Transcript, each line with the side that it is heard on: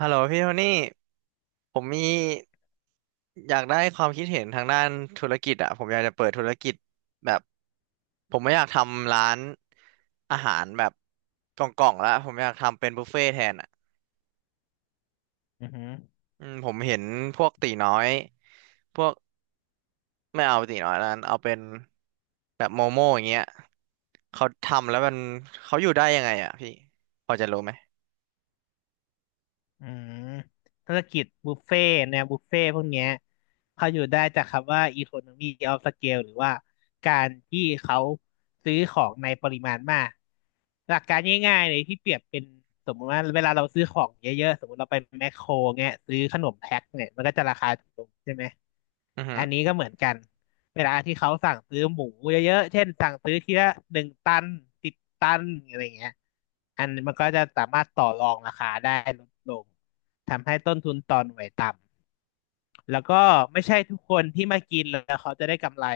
right: ฮัลโหลพี่โทนี่ผมมีอยากได้ความคิดเห็นทางด้านธุรกิจอ่ะผมอยากจะเปิดธุรกิจแบบผมไม่อยากทำร้านอาหารแบบกล่องๆแล้วผมอยากทำเป็นบุฟเฟ่ต์แทนอ่ะ
left: อือหือ
right: อืมผมเห็นพวกตีน้อยพวกไม่เอาตีน้อยแล้วกันเอาเป็นแบบโมโม่อย่างเงี้ยเขาทำแล้วมันเขาอยู่ได้ยังไงอ่ะพี่พอจะรู้ไหม
left: อืมธุรกิจบุฟเฟ่ต์แนวบุฟเฟ่ต์พวกเนี้ยเขาอยู่ได้จากคำว่า economy of scale หรือว่าการที่เขาซื้อของในปริมาณมากหลักการง่ายๆเลยที่เปรียบเป็นสมมติว่าเวลาเราซื้อของเยอะๆสมมติเราไปแมคโครเงี้ยซื้อขนมแพ็คเนี่ยมันก็จะราคาถูกลงใช่ไหม
right: อือฮึ
left: อันนี้ก็เหมือนกันเวลาที่เขาสั่งซื้อหมูเยอะๆเช่นสั่งซื้อทีละ1 ตัน10 ตันอะไรอเงี้ยอันมันก็จะสามารถต่อรองราคาได้ลดลงทำให้ต้นทุนต่อหน่วยต่ำแล้วก็ไม่ใช่ทุกคนที่มากินแล้วเขาจะได้กำไร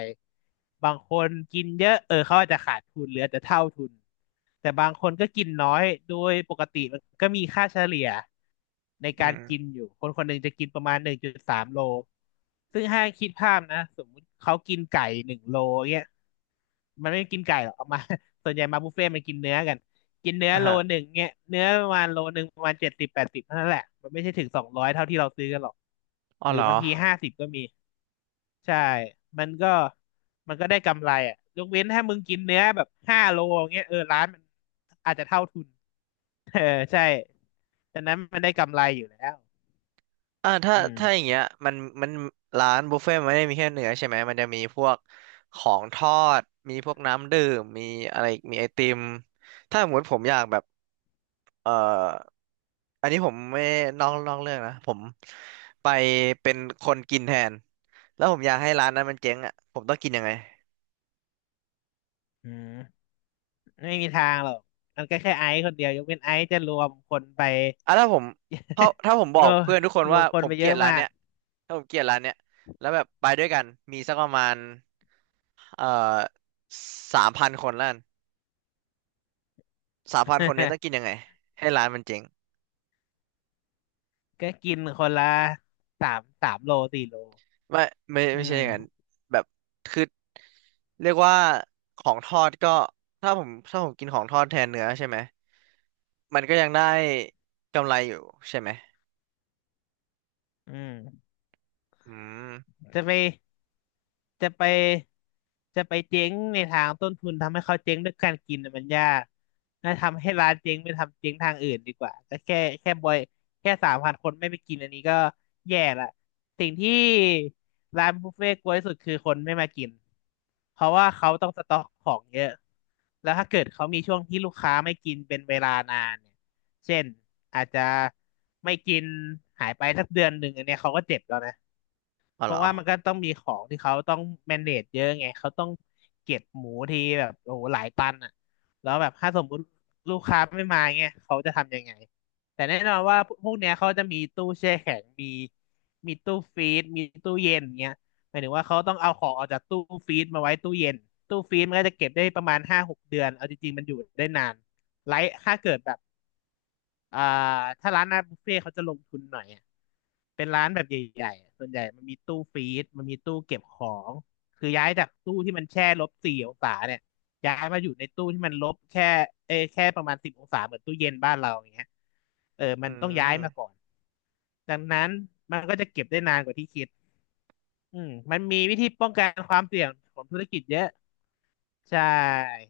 left: บางคนกินเยอะเออเขาอาจจะขาดทุนเหลือแต่เท่าทุนแต่บางคนก็กินน้อยโดยปกติมันก็มีค่าเฉลี่ย ใน
right: อื
left: การ
right: ม
left: กินอยู่คนคนหนึ่งจะกินประมาณ1.3 โล ซึ่งถ้าคิดภาพนะสมมุติเขากินไก่1 โลเงี้ยมันไม่กินไก่หรอกเอามา ส่วนใหญ่มาบุฟเฟ่ต์มันกินเนื้อกัน กินเนื้อ
right: อ่ะ
left: โล
right: ฮะ
left: หนึ่งเงี้ยเนื้อประมาณโลหนึ่งประมาณ70 80เท่านั้นแหละมันไม่ใช่ถึง200เท่าที่เราซื้อกันหรอก
right: อ๋อ
left: หรื
right: เห
left: อ
right: รอ
left: บางที50ก็มี ใช่ มันก็มันก็ได้กำไรอ่ะยกเว้นถ้ามึงกินเนื้อแบบ5 โลอย่างเงี้ยเออร้านมันอาจจะเท่าทุน เออใช่ฉะนั้นมันได้กำไรอยู่แล้ว
right: อ่าถ้า
left: อืม
right: อย่างเงี้ยมันมันร้านบุฟเฟ่ต์มันไม่ได้มีแค่เนื้อใช่ไหมมันจะมีพวกของทอดมีพวกน้ำดื่มมีอะไรอีกมีไอติมถ้าสมมติผมอยากแบบเอ่ออันนี้ผมไม่นอกเรื่องนะผมไปเป็นคนกินแทนแล้วผมอยากให้ร้านนั้นมันเจ๊งอ่ะผมต้องกินยังไง
left: อืมไม่มีทางหรอกมันก็แค่ไอซ์คนเดียวยกเว้นไอซ์จะรวมคนไป
right: อ่ะถ้าผมเพราะถ้าผมบอ
left: ร
right: ก
left: วม
right: เพื่อนทุกคน
left: รว
right: ว่า
left: มค
right: ผ
left: น
right: ม
left: ไป
right: เก
left: เย
right: ลียด
left: อะ
right: ร้าน
left: มา
right: เนี้
left: ก
right: ยถ้าผมเกลียดร้านเนี้ยแล้วแบบไปด้วยกันมีสักประมาณ เอ่อ3,000 คนล้านสามพันคนนี้ต้ องกินยังไงให้ร้านมันเจ๊ง
left: ก็กินคนละสามสามโลสี่โล
right: ไม่
left: อื
right: ไม่ใช่อย่างนั้น
left: ม
right: แบบคือเรียกว่าของทอดก็ถ้าผมกินของทอดแทนเนื้อใช่ไหมมันก็ยังได้กำไรอยู่ใช่ไหม
left: อืม
right: อืม
left: จะไปจะไปจะไปเจ๊งในทางต้นทุนทำให้เขาเจ๊งด้วยการกินน่ะมันยากน่าทำให้ร้านเจ๊งไปทำเจ๊งทางอื่นดีกว่าก็แค่แค่บอยแค่3,000 คนไม่ไปกินอันนี้ก็แย่ละสิ่งที่ร้านบุฟเฟ่ต์กลัวที่สุดคือคนไม่มากินเพราะว่าเขาต้องสต็อกของเยอะแล้วถ้าเกิดเขามีช่วงที่ลูกค้าไม่กินเป็นเวลานานเนี่ยเช่นอาจจะไม่กินหายไปสักเดือนหนึ่งอันเนี้ยเขาก็เจ็บแล้วนะ
right: อ๋อ
left: เพ
right: เหร
left: ราะ
right: อ
left: ว่ามันก็ต้องมีของที่เขาต้อง manage เยอะไงเขาต้องเก็บหมูทีแบบโอ้โหหลายตันอ่ะแล้วแบบถ้าสมมุติลูกค้าไม่มาเงี้ยเขาจะทำยังไงแต่แน่นอนว่าพวกเนี้ยเขาจะมีตู้แช่แข็งมีตู้ฟรีซมีตู้เย็นเงี้ยหมายถึงว่าเขาต้องเอาของออกจากตู้ฟรีซมาไว้ตู้เย็นตู้ฟรีซมันก็จะเก็บได้ประมาณ5-6 เดือนเอาจริงๆมันอยู่ได้นานไลท์ถ้าเกิดแบบ อ่าถ้าร้านอาหารบุฟเฟ่ต์เขาจะลงทุนหน่อยอะเป็นร้านแบบใหญ่ๆอะส่วนใหญ่มันมีตู้ฟรีซมันมีตู้เก็บของคือย้ายจากตู้ที่มันแช่-4 องศาเนี่ยย้ายมาอยู่ในตู้ที่มันลบแค่เอยแค่ประมาณ10 องศาเหมือนตู้เย็นบ้านเราอย่างเงี้ยเออมั
right: อื
left: นต้องย้ายมาก่อ
right: ม
left: นดังนั้นมันก็จะเก็บได้นานกว่าที่คิดอืมมันมีวิธีป้องกันความเสี่ยงของธุรกิจเยอะ ใช่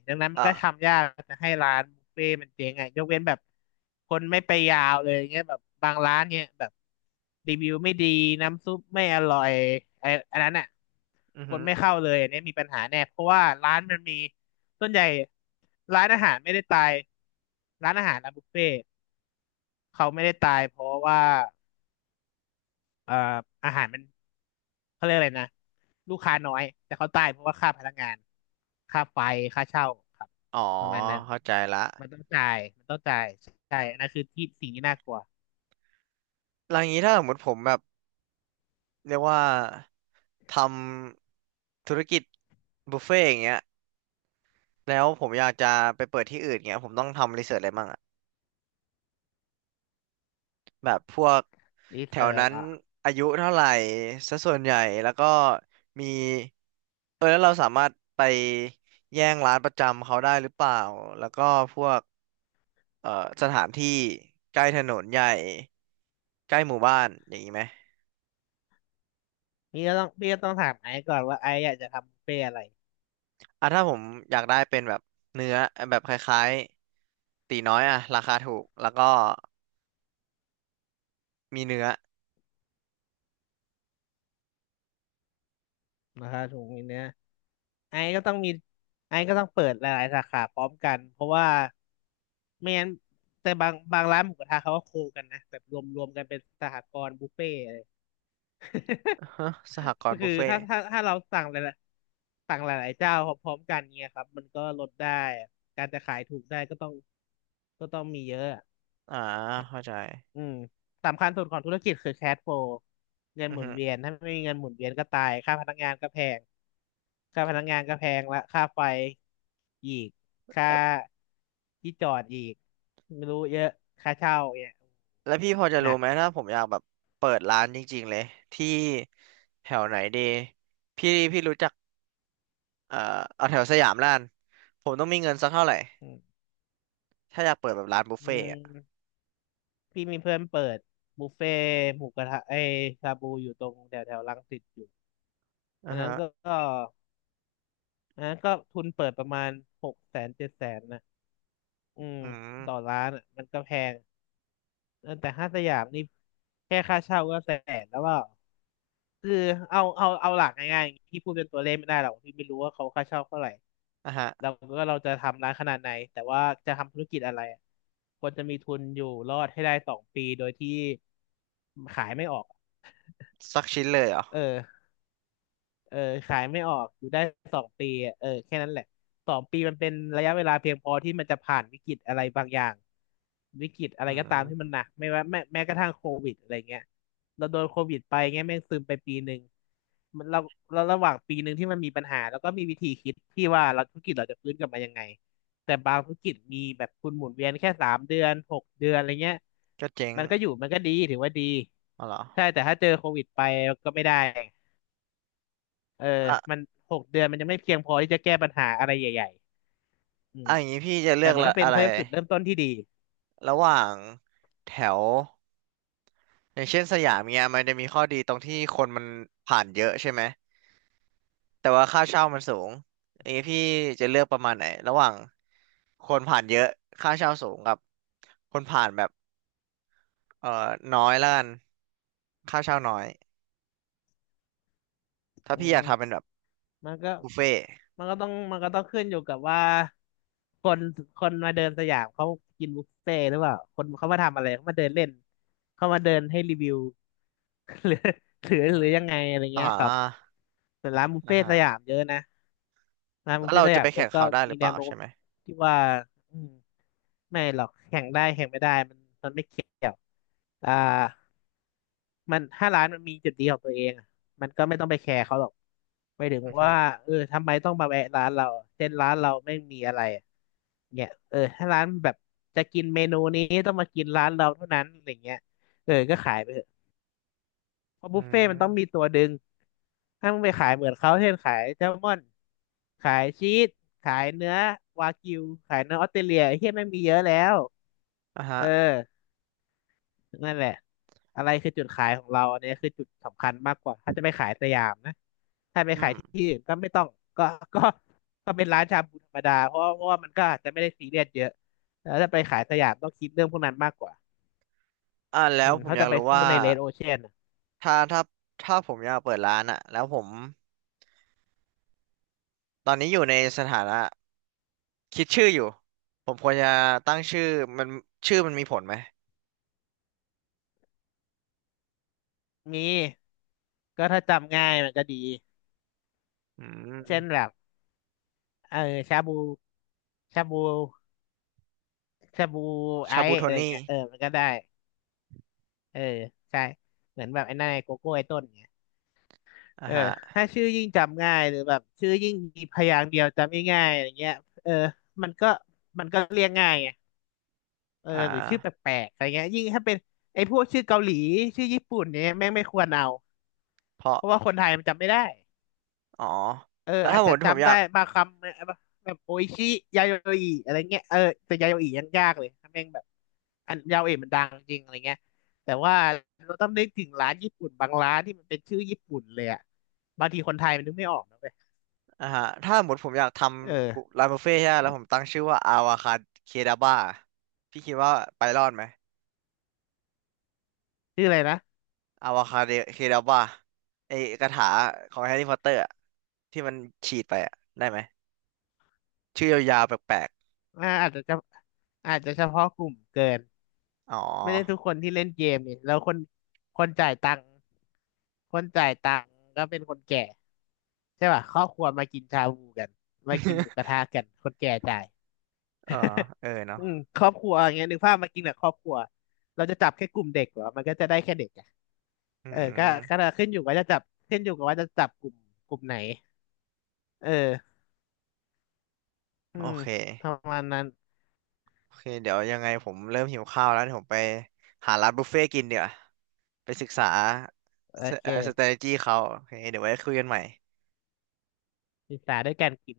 left: ดังนั้นมัน
right: อ่ะ
left: ก็ทำยากจะให้ร้านบุฟเฟ่ต์มันเจ๊งไงยกเว้นแบบคนไม่ไปยาวเลยเงี้ยแบบบางร้านเนี่ยแบบรีวิวไม่ดีน้ำซุปไม่อร่อยไอ้อันนั้นอ่ะ
right: อือ
left: ค
right: หื
left: น
right: อ
left: ไม่เข้าเลยอันเนี้ยมีปัญหาแน่เพราะว่าร้านมันมีส่วนใหญ่ร้านอาหารไม่ได้ตายร้านอาหารร้านบุฟเฟ่ต์เขาไม่ได้ตายเพราะว่า เอ่ออาหารมันเขาเรียกอะไรนะลูกค้าน้อยแต่เขาตายเพราะว่าค่าพนักงานค่าไฟค่าเช่าครับ
right: อ๋อ
left: ประมาณนั้น
right: เข้าใจละ
left: มันต้องจ่ายมันต้องจ่ายใช่อันนั่นคือที่สิ่งที่น่ากลัว
right: แล้วอย่างนี้ถ้าสมมติผมแบบเรียกว่าทำธุรกิจบุฟเฟ่ต์อย่างเงี้ย แล้วผมอยากจะไปเปิดที่อื่นเงี้ยผมต้องทำรีเสิร์ชอะไรบ้างอะแบบพวก
left: รี
right: แถ
left: เสิ
right: ว
left: ร์ช
right: นั้น
left: อ่ะ
right: อายุเท่าไหร่ซะส่วนใหญ่แล้วก็มีเออแล้วเราสามารถไปแย่งร้านประจำเขาได้หรือเปล่าแล้วก็พวกเอ่อสถานที่ใกล้ถนนใหญ่ใกล้หมู่บ้านอย่างนี้ไหม
left: พี่ก็ต้องถามไอซ์ก่อนว่าไอซ์อยากจะทำบุฟเฟ่อะไร
right: อ่ะถ้าผมอยากได้เป็นแบบเนื้อแบบคล้ายๆตีน้อยอะราคาถูกแล้วก็มีเนื้อ
left: นะครับถุงนี้เนี้ยไอซ์ก็ต้องมีไอซ์ก็ต้องเปิดหลายๆสาขาพร้อมกันเพราะว่าไม่งั้นแต่บางร้านหมูกระทะเขาก็โคกันนะแบบรวมกันเป็นสหกรณ์บุฟเฟ่
right: ฮะสหกร
left: ก็
right: ณ์บุ
left: คือ
right: ฟเฟ่
left: ถ้า
right: ต์
left: ถ้าถ้าเราสั่งหลายๆสั่งหลายๆเจ้าพร้อมๆกันเงี้ยครับมันก็ลดได้การจะขายถูกได้ก็ต้องก็ต้องมีเยอะอ
right: อ่าเข้าใจ
left: ืมสำคัญสุดของธุรกิจคือแคชโฟลเงิน
right: อื
left: ห
right: อ
left: มุน
right: ฮึ
left: เวียนถ้าไม่มีเงินหมุนเวียนก็ตายค่าพนักงานก็แพงค่าพนักงานก็แพงละค่าไฟอีกค่าที่จอดอีกไม่รู้เยอะค่าเช่าเนี่ย
right: แล้วพี่พอจะ
left: ห
right: รู้
left: นัก
right: ไหมถ้าผมอยากแบบเปิดร้านจริงๆเลยที่แถวไหนดีพี่รู้จักเอ่อเอาแถวสยามล้านผมต้องมีเงินสักเท่าไหร่ถ้าอยากเปิดแบบร้านบุฟ
left: อื
right: เฟ่ต์อะ
left: ม พี่มีเพื่อนเปิดบุฟเฟ่ต์หมูกระทะไอชาบูอยู่ตรงแถวแถวรังสิตอยู่อั
right: อ่า
left: นนั้น
right: ฮะ
left: ก็อันนั้นก็ทุนเปิดประมาณหกแสนเจ็ดแสนนะอืม
right: อื
left: ต่อ
right: ม
left: ร้านอ่ะมันก็แพงเออแต่ห้างสยามนี่แค่ค่าเช่าก็แสนแล้วว่าคือเอาหลักง่ายๆพี่พูดเป็นตัวเลขไม่ได้หรอกพี่ไม่รู้ว่าเขาค่าเช่าเท่าไหร่
right: อ่าฮะ
left: เราก็เราจะทำร้านขนาดไหนแต่ว่าจะทำธุรกิจอะไรอะควรจะมีทุนอยู่รอดให้ได้สองปีโดยที่ขายไม่ออก
right: สักชิ้นเลยเหรอ
left: เออ เออขายไม่ออกอยู่ได้สองปีอะเออแค่นั้นแหละสองปีมันเป็นระยะเวลาเพียงพอที่มันจะผ่านวิกฤตอะไรบางอย่างวิกฤตอะ
right: อื
left: ไรก็ตามที่มั
right: ม
left: นหนักไม่ว่าแม้กระทั่งโควิดอะไรเงี้ยเราโดนโควิดไปเงี้ยแม่งซึมไปปีหนึ่งมันเราเราระหว่างปีหนึ่งที่มันมีปัญหาแล้วก็มีวิธีคิดที่ว่าเราธุรกิจเราจะฟื้นกลับมายังไงแต่บางธุรกิจมีแบบทุนหมุนเวียนแค่สามเดือนหกเดือนอะไรเงี้ย
right: ก็เจ๊ง
left: มันก็อยู่มันก็ดีถือว่าดี
right: อ๋อเหรอ
left: ใช่แต่ถ้าเจอโควิดไปก็ไม่ได้ เออมั
right: อ่ะ
left: นหกเดือนมันยังไม่เพียงพอที่จะแก้ปัญหาอะไรใหญ่ๆอืม
right: อ่ะอย่างนี้พี่จะเลื
left: แต่
right: อก
left: มัน
right: ละ
left: ก็เป็น
right: อะไร
left: เขาเรียกจุดเริ่มต้นที่ดี
right: ระหว่างแถวอย่างเช่นสยามเงี้ยมันจะมีข้อดีตรงที่คนมันผ่านเยอะใช่ไหม แต่ว่าค่าเช่ามันสูงอย่างนี้พี่จะเลือกประมาณไหนระหว่างคนผ่านเยอะค่าเช่าสูงกับคนผ่านแบบเอ่อน้อยแล้วกันค่าเช่าน้อยถ้า
left: อื
right: พี่อยากทำเป็น
left: ม
right: แบบ
left: มันก็
right: บุฟเฟ่ต์
left: มันก็ต้องขึ้นอยู่กับว่าคนคนมาเดินสยามเขากินบุฟเฟ่ต์หรือเปล่าคนเขามาทำอะไรเขามาเดินเล่นเขามาเดินให้รีวิว หรือหรือ
right: อ
left: หรือ
right: ม
left: ยังไงอะไร
right: อ่า
left: เงี้ยครับแต่ร้านบุฟ
right: อ่า
left: เฟ่ต์
right: ฮะ
left: สยามเยอะนะ ร้าน
right: แล้
left: บุฟ
right: ว
left: เฟ่
right: เรา
left: ต์ส
right: จะ
left: ยา
right: ไป
left: มเย
right: แข่
left: อะ
right: ง
left: ก็
right: เขาได้ห
left: มี
right: รือเป
left: แน
right: ล่า
left: วโน้
right: ใช่
left: ม
right: ไหม
left: ที่ว่าอืมไม่หรอกแข่งได้แข่งไม่ได้มันไม่เกี่ยวอ่ามันถ้าร้านมันมีจุดดีของตัวเองอะมันก็ไม่ต้องไปแคร์เขาหรอกไปถึง
right: อือฮึ
left: ว่าเออทำไมต้องมาแวะร้านเราเช่นร้านเราไม่มีอะไรอะเนี่ยเออถ้าร้านแบบจะกินเมนูนี้ต้องมากินร้านเราเท่านั้นอะไรเงี้ยเออก็ขายไปเถอะ เพราะ
right: อื
left: บุฟเฟ่ต์มันต้องมี
right: ม
left: ตัวดึงถ้ามึงไปขายเหมือนเขาเช่นขายแซลมอนขายชีสขายเนื้อวากิวขายเนื้อออสเตรเลียไอ้เฮียไม่งมีเยอะแล้ว
right: อ่าฮะ
left: เออนั่นแหละอะไรคือจุดขายของเราอันนี้คือจุดสำคัญมากกว่าถ้าจะไปขายสยามนะถ้าไป
right: อื
left: ขายที่
right: ม
left: อื่นก็ไม่ต้องก็ก็ก็เป็นร้านชาบูธรรมดาเพราะว่ามันก็อาจจะไม่ได้ซีเรียสเยอะแล้วถ้าไปขายสยามต้องคิดเรื่องพวกนั้นมากกว่า
right: อ่าแล้
left: อื
right: ว
left: ม
right: ผม
left: เขา
right: อยา
left: จะ
right: ก
left: ไป
right: รู้
left: สู้
right: ว่า
left: ในเรดโอเชียน
right: ถ้าถ้าผมอยากเปิดร้านอะแล้วผมตอนนี้อยู่ในสถานะคิดชื่ออยู่ผมควรจะตั้งชื่อมันชื่อมันมีผลไหม
left: มีก็ถ้าจำง่ายมันก็ดี
right: อื
left: เช่นแบ
right: ม
left: บเออชาบูชาบูชาบูไอ
right: ชาบู
left: ซ์
right: โท
left: อะไร
right: นี่
left: เงี้ยเออมันก็ได้เออใช่เหมือนแบบไอ้นายโกโก้ไอ้ต้นเงี้ย
right: อ่า
left: เออ
right: ฮะ
left: ถ้าชื่อยิ่งจำง่ายหรือแบบชื่อยิ่งมีพยางค์เดียวจำง่ายๆอะไรเงี้ยเออมันก็มันก็เรียกง่ายไงเออ
right: อ่
left: หรือชื่อแป
right: า
left: ลกๆอะไรเงี้ยยิ่งถ้าเป็นไอ้พวกชื่อเกาหลีชื่อญี่ปุ่นเนี่ยแม่งไม่ควรเอา
right: เพ
left: เพ
right: ราะ
left: ราะว่าคนไทยมันจำไม่ได้
right: อ๋อ
left: เออ
right: แล้ว
left: อา
right: ถ้า
left: จ
right: หม
left: จะ
right: ดผมอ
left: จำ
right: ยา
left: ได้
right: ก
left: บางคำเนี่ยแบบโออิชิยาโยอิอะไรเงี้ยเออแต่ยาโยอิยังยากเลยถ้าแม่งแบบอันยาโยอิมันดังจริงอะไรเงี้ยแต่ว่าเราต้องนึกถึงร้านญี่ปุ่นบางร้านที่มันเป็นชื่อญี่ปุ่นเลยอะบางทีคนไทยมันนึกไม่ออกนะเว้ย
right: อ่าฮะถ้าหมดผมอยากทำบุ
left: เออ
right: ร้านบุฟเฟ่ต์ใช่ไหมแล้วผมตั้งชื่อว่าอาวาคาเคดาบ้าพี่คิดว่าไปรอดไหม
left: ชื่ออะไรนะ
right: อาวาคาเคดาบ้าไอกระถาของแฮร์รี่พอตเตอร์อะที่มันฉีดไปอะได้ไหมชื่อยาวๆแปลก
left: อ่าอาจจะอาจจะเฉพาะกลุ่มเกิน
right: ๆอ๋อ
left: ไม่ได้ ทุกคนที่เล่นเกมนี่แล้วคนจ่ายตังค์คนจ่ายตังค์ก็เป็นคนแก่ใช่ป่ะครอบครัวมากินชาบูกันมากินหมูกระทะกันคนแก่จ่าย
right: เออเออ เนาะ
left: อืมครอบครัวอย่างเงี้ยนึกภาพมากินกับครอบครัวเราจะจับแค่กลุ่มเด็กเหรอมันก็จะได้แค่เด็กอะ
right: อื
left: เออก็
right: ม
left: ขึ้นอยู่ว่าจะจับขึ้นอยู่กับว่าจะจับกลุ่มไหนเอออื
right: โอ
left: ม
right: เค
left: ประมาณนั้น
right: โอเคเดี๋ยวยังไงผมเริ่มหิวข้าวแล้วเดี๋ยวผมไปหาร้านบุฟเฟ่ต์กินเดี๋ยว ไปศึกษา
left: โอ
right: ส
left: เค
right: strategy เขาโอเคเดี๋ยวไว้คุยกันใหม่
left: ศึกษาด้วยการกิน